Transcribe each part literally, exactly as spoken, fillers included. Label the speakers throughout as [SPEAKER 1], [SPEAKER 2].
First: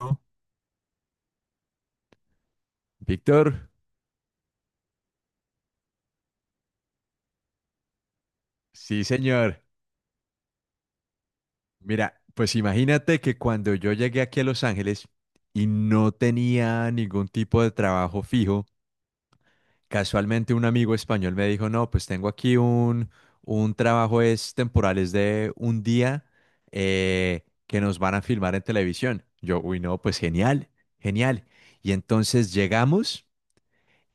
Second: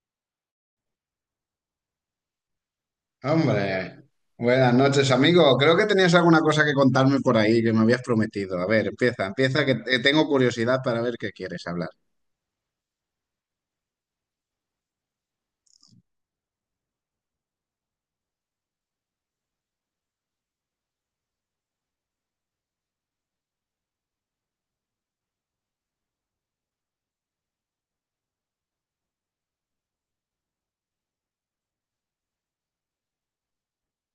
[SPEAKER 1] ¿No? Víctor,
[SPEAKER 2] Hombre, buenas noches, amigo. Creo que tenías alguna cosa que contarme por ahí que me habías prometido. A ver,
[SPEAKER 1] sí,
[SPEAKER 2] empieza,
[SPEAKER 1] señor.
[SPEAKER 2] empieza, que eh, tengo curiosidad para ver qué quieres hablar.
[SPEAKER 1] Mira, pues imagínate que cuando yo llegué aquí a Los Ángeles y no tenía ningún tipo de trabajo fijo, casualmente un amigo español me dijo, no, pues tengo aquí un, un trabajo es temporal, es de un día eh, que nos van a filmar en televisión. Yo, uy, no, pues genial, genial. Y entonces llegamos.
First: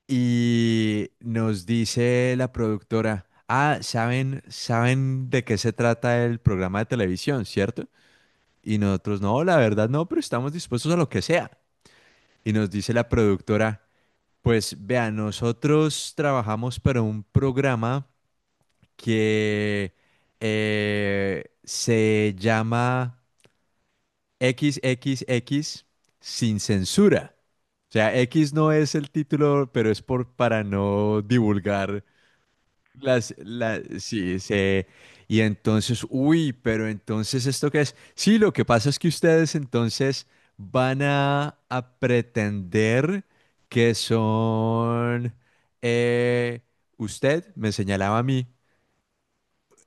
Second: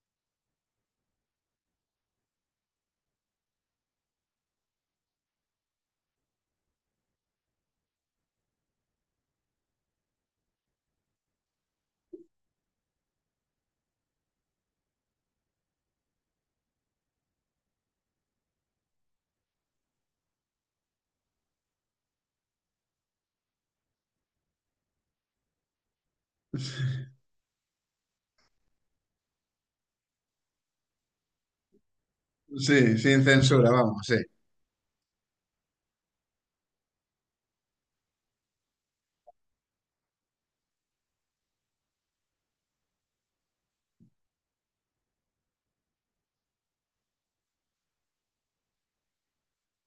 [SPEAKER 1] Y nos dice la productora, ah, ¿saben, saben de qué se trata el programa de televisión, cierto? Y nosotros, no, la verdad no, pero estamos dispuestos a lo que sea. Y nos dice la productora, pues vea, nosotros trabajamos para un programa que eh, se llama equis equis equis sin censura. O sea, X no es el título, pero es por, para no divulgar
[SPEAKER 2] Sí, sin
[SPEAKER 1] Las,
[SPEAKER 2] censura,
[SPEAKER 1] la-
[SPEAKER 2] vamos, sí,
[SPEAKER 1] sí, se, y entonces, uy, pero entonces, ¿esto qué es? Sí, lo que pasa es que ustedes entonces van a, a pretender que son, eh, usted me señalaba a mí,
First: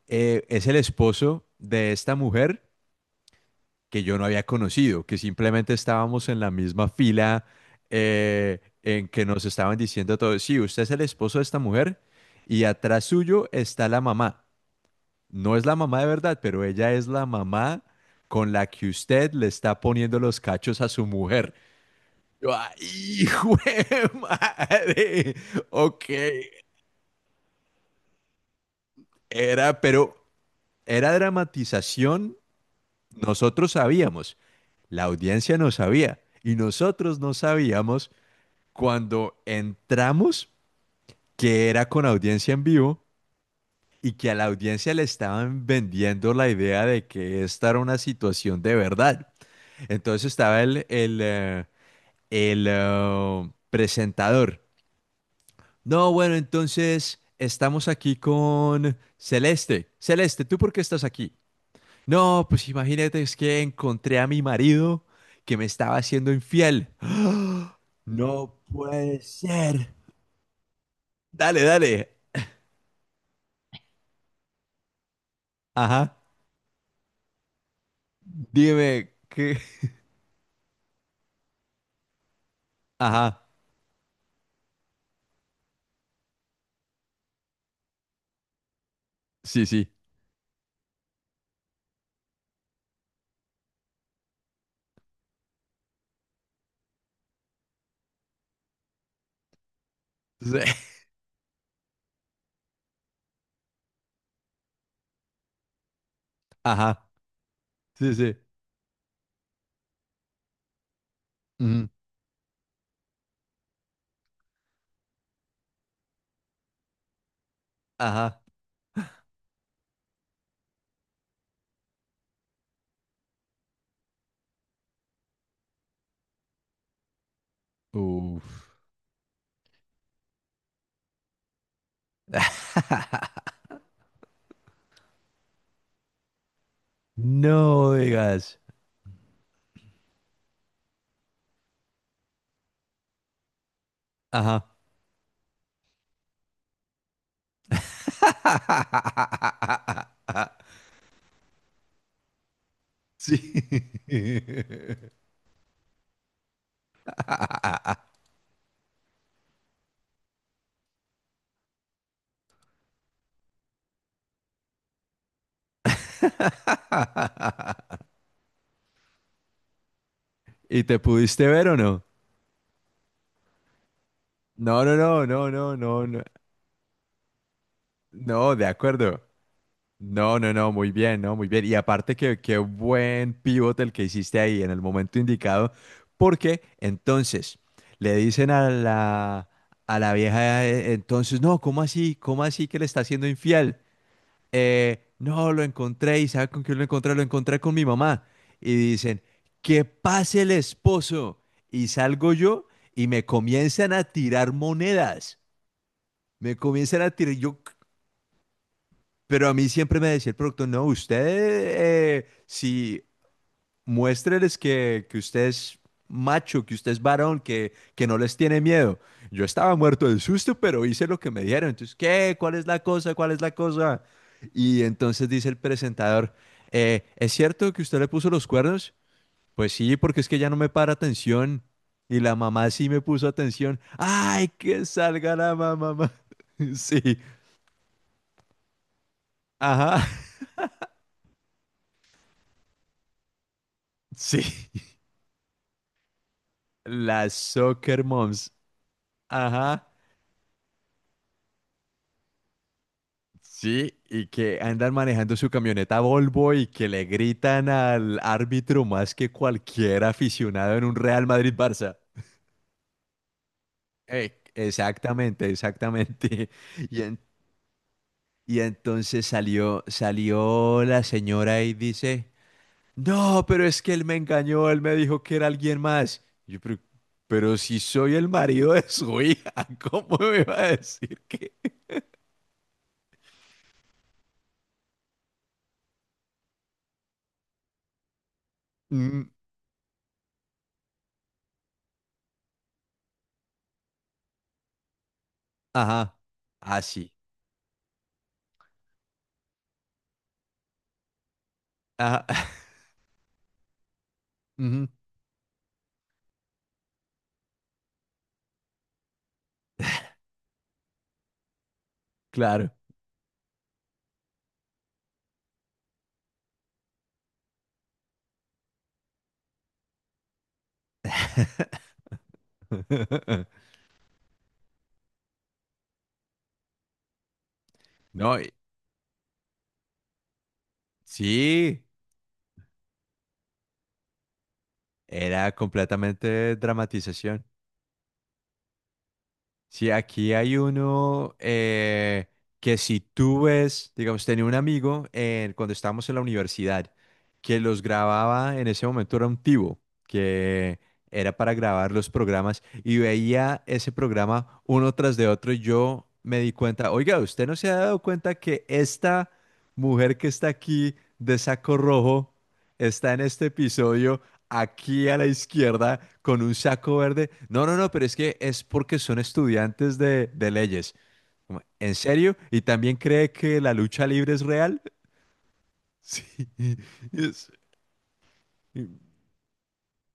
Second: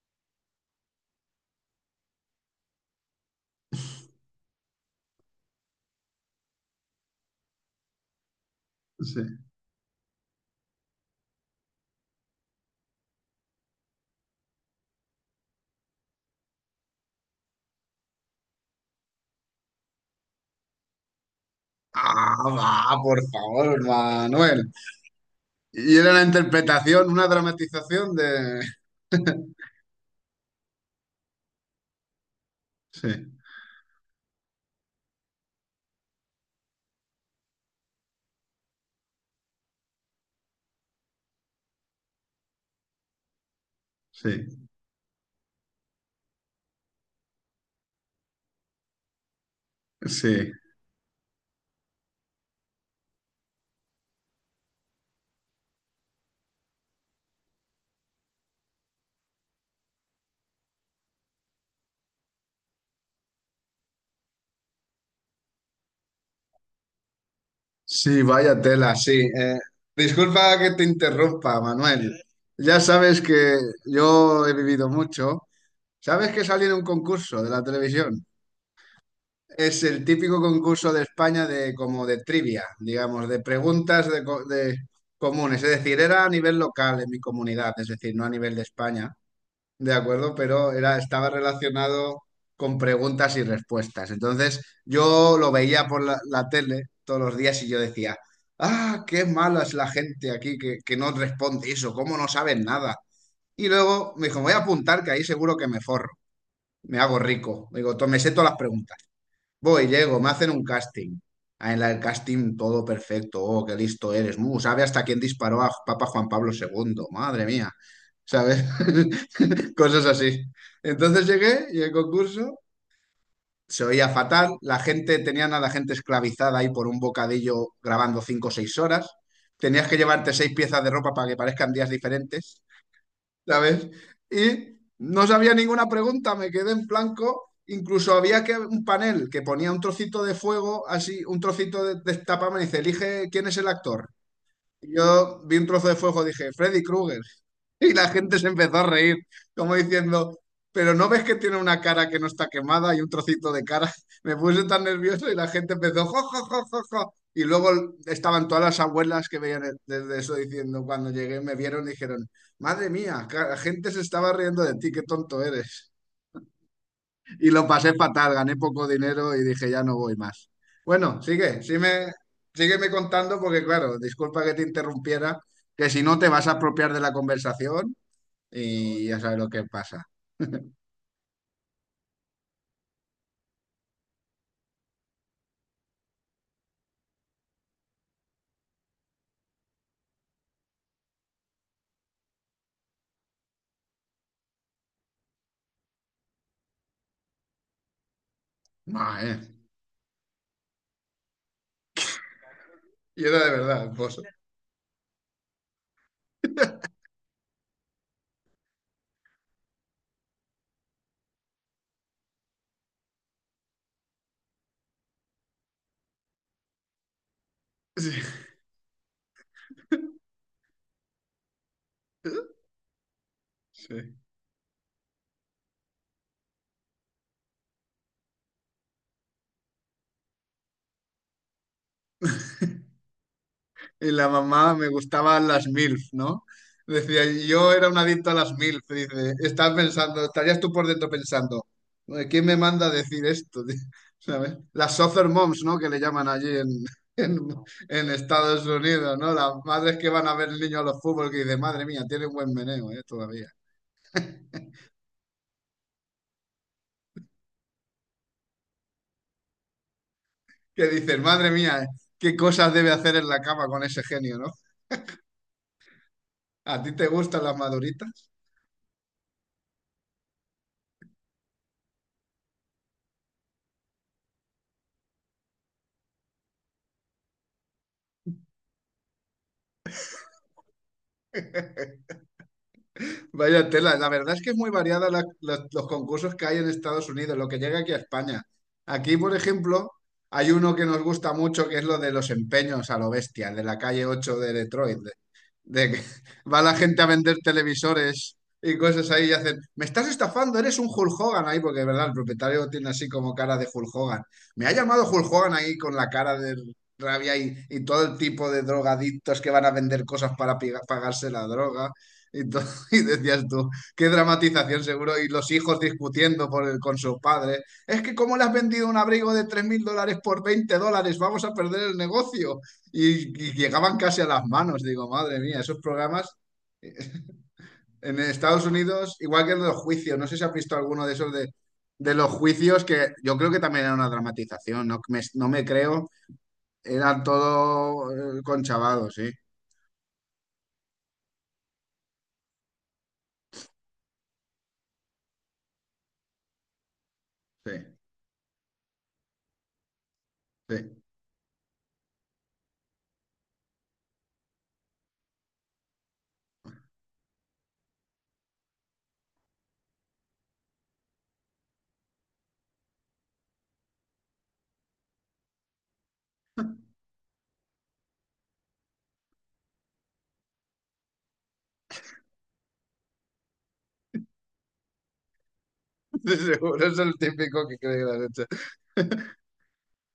[SPEAKER 1] eh, es el esposo de esta mujer que yo no había conocido, que simplemente estábamos en la misma fila eh, en que nos
[SPEAKER 2] sí.
[SPEAKER 1] estaban diciendo todo sí, usted es el esposo de esta mujer y atrás suyo está la mamá. No es la mamá de verdad, pero ella es la mamá con la que usted le está poniendo los cachos a su mujer.
[SPEAKER 2] Ah,
[SPEAKER 1] Yo, "Ay,
[SPEAKER 2] va, por
[SPEAKER 1] ¡hijo
[SPEAKER 2] favor,
[SPEAKER 1] de
[SPEAKER 2] Manuel.
[SPEAKER 1] madre!
[SPEAKER 2] Y
[SPEAKER 1] Ok,
[SPEAKER 2] era una interpretación, una dramatización de...
[SPEAKER 1] era, pero era dramatización.
[SPEAKER 2] Sí,
[SPEAKER 1] Nosotros sabíamos, la audiencia no sabía, y nosotros no sabíamos cuando entramos que era con audiencia en vivo y que a la
[SPEAKER 2] sí,
[SPEAKER 1] audiencia le estaban vendiendo la idea de que esta era una situación de verdad. Entonces
[SPEAKER 2] sí.
[SPEAKER 1] estaba el, el, eh, el, eh, presentador. No, bueno, entonces estamos aquí con Celeste. Celeste, ¿tú por qué estás aquí? No, pues imagínate, es que encontré a mi marido que me estaba haciendo infiel. ¡Ah!
[SPEAKER 2] Sí,
[SPEAKER 1] No
[SPEAKER 2] vaya tela, sí.
[SPEAKER 1] puede
[SPEAKER 2] Eh,
[SPEAKER 1] ser.
[SPEAKER 2] disculpa que te interrumpa,
[SPEAKER 1] Dale,
[SPEAKER 2] Manuel.
[SPEAKER 1] dale.
[SPEAKER 2] Ya sabes que yo he vivido mucho.
[SPEAKER 1] Ajá.
[SPEAKER 2] ¿Sabes que salí en un concurso de la televisión?
[SPEAKER 1] Dime qué.
[SPEAKER 2] Es el típico concurso de España de como de trivia, digamos, de
[SPEAKER 1] Ajá.
[SPEAKER 2] preguntas de, co- de comunes. Es decir, era a nivel local en mi comunidad, es decir, no a nivel de España,
[SPEAKER 1] Sí, sí.
[SPEAKER 2] ¿de acuerdo? Pero era, estaba relacionado con preguntas y respuestas. Entonces, yo lo veía por la, la tele todos los días y yo decía, ah, qué mala es la gente aquí
[SPEAKER 1] Sí.
[SPEAKER 2] que, que no responde eso, cómo no saben nada. Y luego me dijo, voy a apuntar que ahí seguro que me forro,
[SPEAKER 1] Ajá.
[SPEAKER 2] me hago rico. Digo, to-
[SPEAKER 1] Sí,
[SPEAKER 2] me sé
[SPEAKER 1] sí.
[SPEAKER 2] todas las preguntas. Voy, llego, me hacen un casting. Ah, en
[SPEAKER 1] Ujú.
[SPEAKER 2] la del casting todo perfecto. Oh, qué listo eres. Mu, sabe hasta quién disparó a Papa Juan Pablo segundo. Madre mía.
[SPEAKER 1] Ajá.
[SPEAKER 2] ¿Sabes? Cosas así. Entonces llegué y el concurso se oía fatal. La gente, tenían a la gente esclavizada ahí por un bocadillo grabando cinco o
[SPEAKER 1] Uf.
[SPEAKER 2] seis horas. Tenías que llevarte seis piezas de ropa para que parezcan días diferentes. ¿Sabes? Y no sabía ninguna pregunta, me quedé en blanco.
[SPEAKER 1] No
[SPEAKER 2] Incluso había que
[SPEAKER 1] digas.
[SPEAKER 2] un panel que ponía un trocito de fuego, así, un trocito de, de tapa, me dice, elige quién es el actor.
[SPEAKER 1] Ajá.
[SPEAKER 2] Yo vi un trozo de fuego, dije, Freddy Krueger. Y la gente se empezó a reír, como diciendo, pero ¿no ves que tiene una cara que no está quemada y un
[SPEAKER 1] Sí.
[SPEAKER 2] trocito de cara? Me puse tan nervioso y la gente empezó, jo, jo, jo, jo, jo". Y luego estaban todas las abuelas que veían el- desde eso diciendo, cuando llegué, me vieron y dijeron, madre mía, ca- la gente se estaba riendo de ti, qué tonto eres. Y lo pasé fatal, gané poco dinero y dije, ya no voy más.
[SPEAKER 1] ¿Y te
[SPEAKER 2] Bueno,
[SPEAKER 1] pudiste
[SPEAKER 2] sigue,
[SPEAKER 1] ver o
[SPEAKER 2] sí
[SPEAKER 1] no?
[SPEAKER 2] me- sígueme contando porque, claro, disculpa que te
[SPEAKER 1] No, no, no,
[SPEAKER 2] interrumpiera,
[SPEAKER 1] no, no,
[SPEAKER 2] que si
[SPEAKER 1] no,
[SPEAKER 2] no
[SPEAKER 1] no.
[SPEAKER 2] te vas a apropiar de la conversación
[SPEAKER 1] No, de
[SPEAKER 2] y ya
[SPEAKER 1] acuerdo.
[SPEAKER 2] sabes lo que pasa.
[SPEAKER 1] No, no, no, muy bien, no, muy bien. Y aparte que qué buen pivote el que hiciste ahí en el momento indicado, porque entonces le dicen a la a la vieja eh, entonces, no, ¿cómo así? ¿Cómo así que le está siendo infiel? eh, no, lo encontré y ¿sabe con quién lo encontré? Lo encontré con mi mamá. Y
[SPEAKER 2] No,
[SPEAKER 1] dicen,
[SPEAKER 2] eh.
[SPEAKER 1] que pase el esposo. Y salgo yo y
[SPEAKER 2] Y
[SPEAKER 1] me
[SPEAKER 2] era de verdad, el
[SPEAKER 1] comienzan a
[SPEAKER 2] pozo.
[SPEAKER 1] tirar monedas. Me comienzan a tirar, yo, pero a mí siempre me decía el productor, no, usted, eh, si muéstreles que, que usted es macho, que usted es varón, que, que
[SPEAKER 2] Sí,
[SPEAKER 1] no les tiene miedo. Yo estaba muerto de susto, pero hice lo que me dijeron. Entonces, ¿qué? ¿Cuál es la cosa? ¿Cuál es la cosa?
[SPEAKER 2] sí.
[SPEAKER 1] Y entonces dice el presentador, "Eh, ¿es cierto que usted le puso los cuernos? Pues sí, porque es que ya no me para atención. Y la mamá sí me puso atención.
[SPEAKER 2] Y la
[SPEAKER 1] ¡Ay,
[SPEAKER 2] mamá
[SPEAKER 1] que
[SPEAKER 2] me
[SPEAKER 1] salga
[SPEAKER 2] gustaban
[SPEAKER 1] la
[SPEAKER 2] las MILF,
[SPEAKER 1] mamá!
[SPEAKER 2] ¿no?
[SPEAKER 1] Sí,
[SPEAKER 2] Decía, yo era un adicto a las MILF. Dice, estás
[SPEAKER 1] ajá,
[SPEAKER 2] pensando, estarías tú por dentro pensando, ¿quién me manda a decir esto?
[SPEAKER 1] sí.
[SPEAKER 2] ¿Sabes? Las soccer moms, ¿no? Que le llaman allí en,
[SPEAKER 1] Las
[SPEAKER 2] en,
[SPEAKER 1] soccer
[SPEAKER 2] en
[SPEAKER 1] moms,
[SPEAKER 2] Estados Unidos, ¿no? Las
[SPEAKER 1] ajá.
[SPEAKER 2] madres que van a ver el niño a los fútbol que dicen, madre mía, tiene un buen meneo, ¿eh? Todavía.
[SPEAKER 1] Sí, y que andan manejando su camioneta Volvo y que le gritan al árbitro más que cualquier aficionado en
[SPEAKER 2] Que
[SPEAKER 1] un
[SPEAKER 2] dicen,
[SPEAKER 1] Real
[SPEAKER 2] madre mía,
[SPEAKER 1] Madrid-Barça.
[SPEAKER 2] qué cosas debe hacer en la cama con ese
[SPEAKER 1] Eh,
[SPEAKER 2] genio, ¿no?
[SPEAKER 1] exactamente, exactamente.
[SPEAKER 2] ¿A ti
[SPEAKER 1] Y,
[SPEAKER 2] te
[SPEAKER 1] en-
[SPEAKER 2] gustan las maduritas?
[SPEAKER 1] y entonces salió, salió la señora y dice, no, pero es que él me engañó, él me dijo que era alguien más. Y yo, pero, pero si soy el marido de su hija, ¿cómo me va a decir?
[SPEAKER 2] Vaya tela, la verdad es que es muy variada la- los, los concursos que hay en Estados Unidos, lo que llega aquí a España. Aquí,
[SPEAKER 1] Mm,
[SPEAKER 2] por ejemplo, hay uno que nos gusta mucho, que es lo de los empeños a lo bestia, el de la calle ocho de Detroit de que
[SPEAKER 1] ajá,
[SPEAKER 2] va la gente a
[SPEAKER 1] así.
[SPEAKER 2] vender televisores y cosas ahí y hacen, me estás estafando, eres un Hulk Hogan ahí, porque de verdad el
[SPEAKER 1] Ajá,
[SPEAKER 2] propietario tiene así como cara de Hulk Hogan. Me ha
[SPEAKER 1] ujú,
[SPEAKER 2] llamado Hulk Hogan ahí con la cara de rabia y, y todo el tipo de drogadictos que van a vender cosas para piga- pagarse la droga. Y, to-
[SPEAKER 1] claro.
[SPEAKER 2] y decías tú, qué dramatización seguro, y los hijos discutiendo por el- con su padre. Es que cómo le has vendido un abrigo de tres mil dólares por veinte dólares, vamos a perder el negocio. Y, y llegaban casi a las manos. Digo, madre mía, esos programas eh, en
[SPEAKER 1] No, y-
[SPEAKER 2] Estados Unidos, igual que en los juicios, no sé si has visto alguno de esos de,
[SPEAKER 1] sí,
[SPEAKER 2] de los juicios, que yo creo que también era una dramatización, no me, no
[SPEAKER 1] era
[SPEAKER 2] me creo,
[SPEAKER 1] completamente
[SPEAKER 2] eran
[SPEAKER 1] dramatización.
[SPEAKER 2] todo eh, conchavados, sí,
[SPEAKER 1] Sí, aquí hay uno eh, que si tú ves, digamos, tenía un amigo eh, cuando estábamos en la universidad que los
[SPEAKER 2] sí.
[SPEAKER 1] grababa, en ese momento era un tivo,
[SPEAKER 2] Sí,
[SPEAKER 1] que era para grabar los programas y veía ese programa uno tras de otro y yo me di cuenta, oiga, ¿usted no se ha dado cuenta que esta mujer que está aquí de saco rojo está en este episodio? Aquí a la izquierda con un saco verde. No, no, no, pero es que es porque son estudiantes de, de leyes. Como, ¿en serio? ¿Y también cree que la lucha libre es real? Sí.
[SPEAKER 2] de
[SPEAKER 1] Y,
[SPEAKER 2] seguro es el
[SPEAKER 1] es-
[SPEAKER 2] típico que cree que lo has hecho.
[SPEAKER 1] y-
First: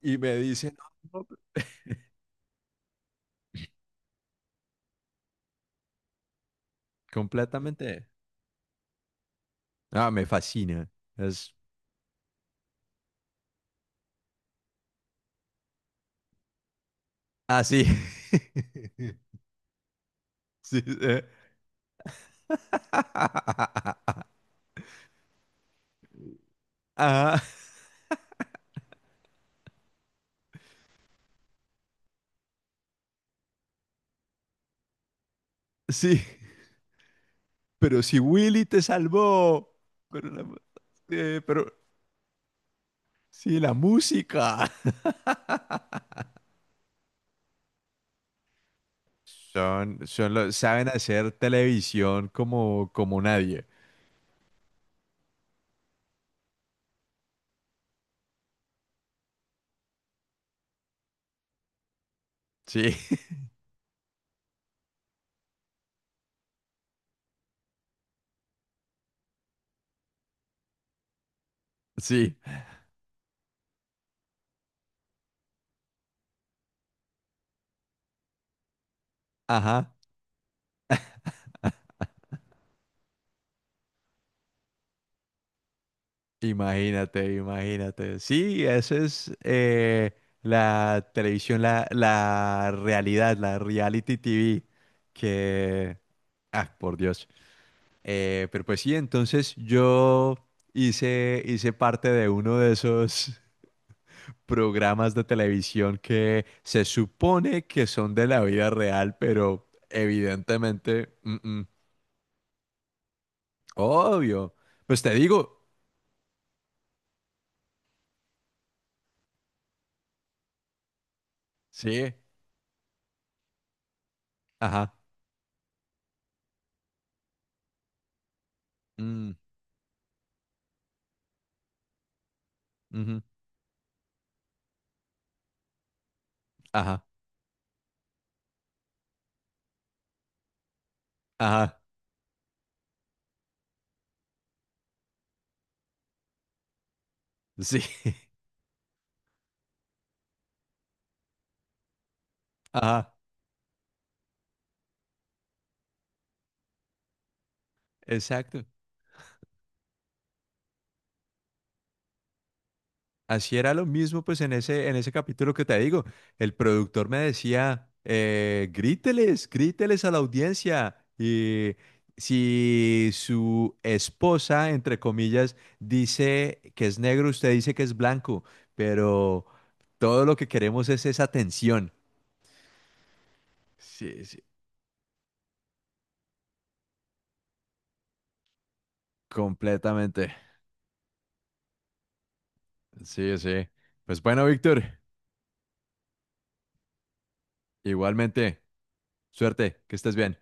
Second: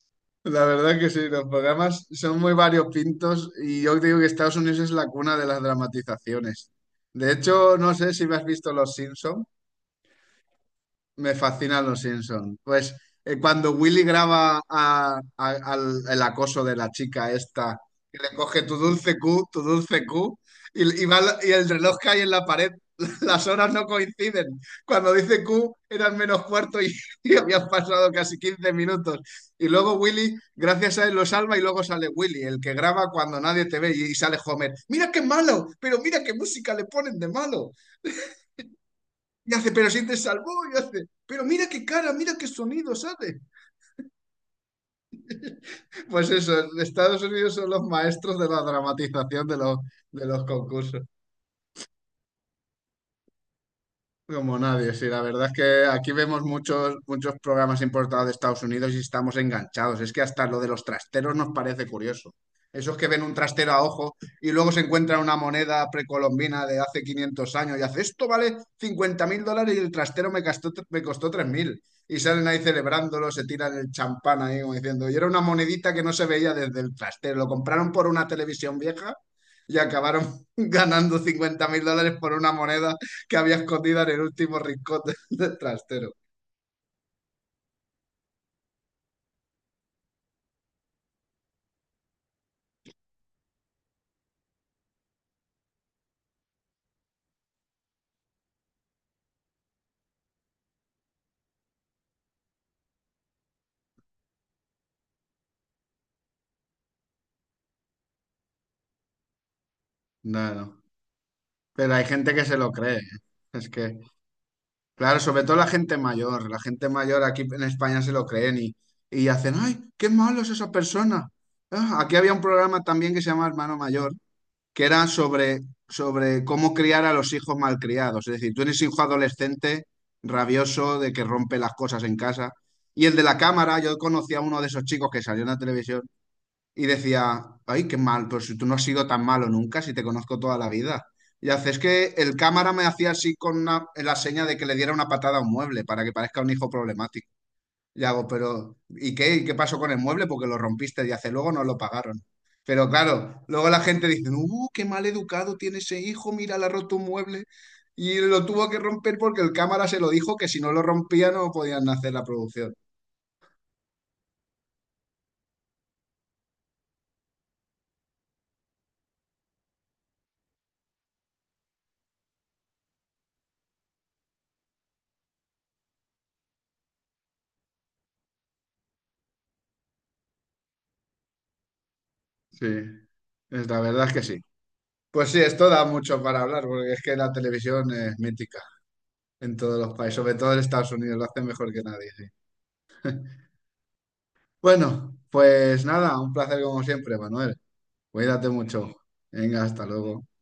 [SPEAKER 1] y me
[SPEAKER 2] La
[SPEAKER 1] dice,
[SPEAKER 2] verdad que
[SPEAKER 1] no,
[SPEAKER 2] sí,
[SPEAKER 1] no,
[SPEAKER 2] los programas son muy variopintos y yo digo que Estados Unidos es la cuna de las dramatizaciones. De hecho, no
[SPEAKER 1] completamente.
[SPEAKER 2] sé si me has visto Los Simpson.
[SPEAKER 1] Ah, me fascina.
[SPEAKER 2] Me
[SPEAKER 1] Es
[SPEAKER 2] fascinan los Simpson. Pues eh, cuando Willy graba a- a- al, el acoso de la chica esta,
[SPEAKER 1] así.
[SPEAKER 2] que le coge tu dulce Q, tu dulce Q,
[SPEAKER 1] Sí.
[SPEAKER 2] y, y va
[SPEAKER 1] Eh.
[SPEAKER 2] la- y el reloj cae en la pared, las horas no coinciden. Cuando dice Q eran menos cuarto y, y
[SPEAKER 1] Ah,
[SPEAKER 2] habían pasado casi quince minutos. Y luego Willy, gracias a él, lo salva y luego sale Willy, el que graba cuando nadie te ve y, y sale Homer. Mira qué malo, pero
[SPEAKER 1] sí.
[SPEAKER 2] mira qué música le ponen de malo.
[SPEAKER 1] Pero si Willy te
[SPEAKER 2] Y hace,
[SPEAKER 1] salvó.
[SPEAKER 2] pero si te
[SPEAKER 1] Pero, la mu-
[SPEAKER 2] salvó, y hace,
[SPEAKER 1] eh,
[SPEAKER 2] pero
[SPEAKER 1] pero
[SPEAKER 2] mira qué cara, mira qué sonido sale.
[SPEAKER 1] si la música.
[SPEAKER 2] Pues eso, Estados Unidos son los maestros de la dramatización de los,
[SPEAKER 1] Son,
[SPEAKER 2] de
[SPEAKER 1] son
[SPEAKER 2] los
[SPEAKER 1] los, saben
[SPEAKER 2] concursos.
[SPEAKER 1] hacer televisión como, como nadie.
[SPEAKER 2] Como nadie, sí, la verdad es que aquí vemos muchos, muchos programas importados de Estados Unidos y estamos enganchados. Es que hasta lo de los trasteros nos parece curioso.
[SPEAKER 1] Sí,
[SPEAKER 2] Esos que ven un trastero a ojo y luego se encuentran una moneda precolombina de hace quinientos años y hace esto vale cincuenta mil dólares y el trastero me costó, me costó tres mil. Y
[SPEAKER 1] sí.
[SPEAKER 2] salen ahí celebrándolo, se tiran el champán ahí como diciendo, y era una monedita que no se veía desde el trastero. Lo compraron por una televisión vieja y
[SPEAKER 1] Ajá.
[SPEAKER 2] acabaron ganando cincuenta mil dólares por una moneda que había escondida en el último rincón del del trastero.
[SPEAKER 1] Imagínate, imagínate. Sí, esa es eh, la televisión, la, la realidad, la reality T V que... Ah, por Dios. Eh, pero pues sí, entonces yo hice, hice parte de uno de esos, programas de televisión que se supone que son de la vida real, pero
[SPEAKER 2] No, no.
[SPEAKER 1] evidentemente, mm, mm,
[SPEAKER 2] Pero hay gente que se lo cree, ¿eh? Es que,
[SPEAKER 1] obvio. Pues te
[SPEAKER 2] claro, sobre todo
[SPEAKER 1] digo,
[SPEAKER 2] la gente mayor. La gente mayor aquí en España se lo creen y, y hacen, ¡ay, qué malo es esa persona! Ah,
[SPEAKER 1] sí,
[SPEAKER 2] aquí había un programa también que se llama Hermano Mayor, que
[SPEAKER 1] ajá,
[SPEAKER 2] era sobre, sobre cómo criar a los hijos malcriados. Es decir, tú eres hijo
[SPEAKER 1] mm,
[SPEAKER 2] adolescente, rabioso, de que rompe las cosas en casa. Y el
[SPEAKER 1] ujú,
[SPEAKER 2] de la cámara, yo conocí a uno de esos chicos que salió en la televisión. Y
[SPEAKER 1] ajá,
[SPEAKER 2] decía, ay, qué mal, pero si tú no has sido tan malo nunca, si te conozco toda la vida. Y hace,
[SPEAKER 1] ajá,
[SPEAKER 2] es que el cámara me hacía así con una- la seña de que le diera una patada a un mueble para que parezca un hijo problemático.
[SPEAKER 1] sí,
[SPEAKER 2] Y hago, pero ¿y qué? ¿Y qué pasó con el mueble? Porque lo rompiste y hace, luego no lo pagaron. Pero
[SPEAKER 1] ajá,
[SPEAKER 2] claro, luego la gente dice, uh, qué mal educado tiene ese hijo, mira, le ha roto un mueble. Y lo
[SPEAKER 1] exacto.
[SPEAKER 2] tuvo que romper porque el cámara se lo dijo que si no lo rompía no podían hacer la producción.
[SPEAKER 1] Así era lo mismo, pues en ese, en ese capítulo que te digo, el productor me decía, eh, gríteles, gríteles a la audiencia. Y si su esposa, entre comillas, dice que es negro, usted dice que es blanco, pero todo lo que queremos es esa tensión.
[SPEAKER 2] Sí, es, la verdad es que
[SPEAKER 1] Sí,
[SPEAKER 2] sí.
[SPEAKER 1] sí,
[SPEAKER 2] Pues sí, esto da mucho para hablar, porque es que la televisión es mítica en todos los países, sobre
[SPEAKER 1] completamente.
[SPEAKER 2] todo en Estados Unidos, lo hacen mejor que nadie. Sí.
[SPEAKER 1] Sí, sí. Pues bueno, Víctor,
[SPEAKER 2] Bueno, pues nada, un placer como siempre, Manuel. Cuídate
[SPEAKER 1] igualmente,
[SPEAKER 2] mucho. Venga,
[SPEAKER 1] suerte,
[SPEAKER 2] hasta
[SPEAKER 1] que estés
[SPEAKER 2] luego.
[SPEAKER 1] bien.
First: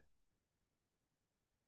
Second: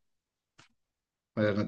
[SPEAKER 2] Buenas noches.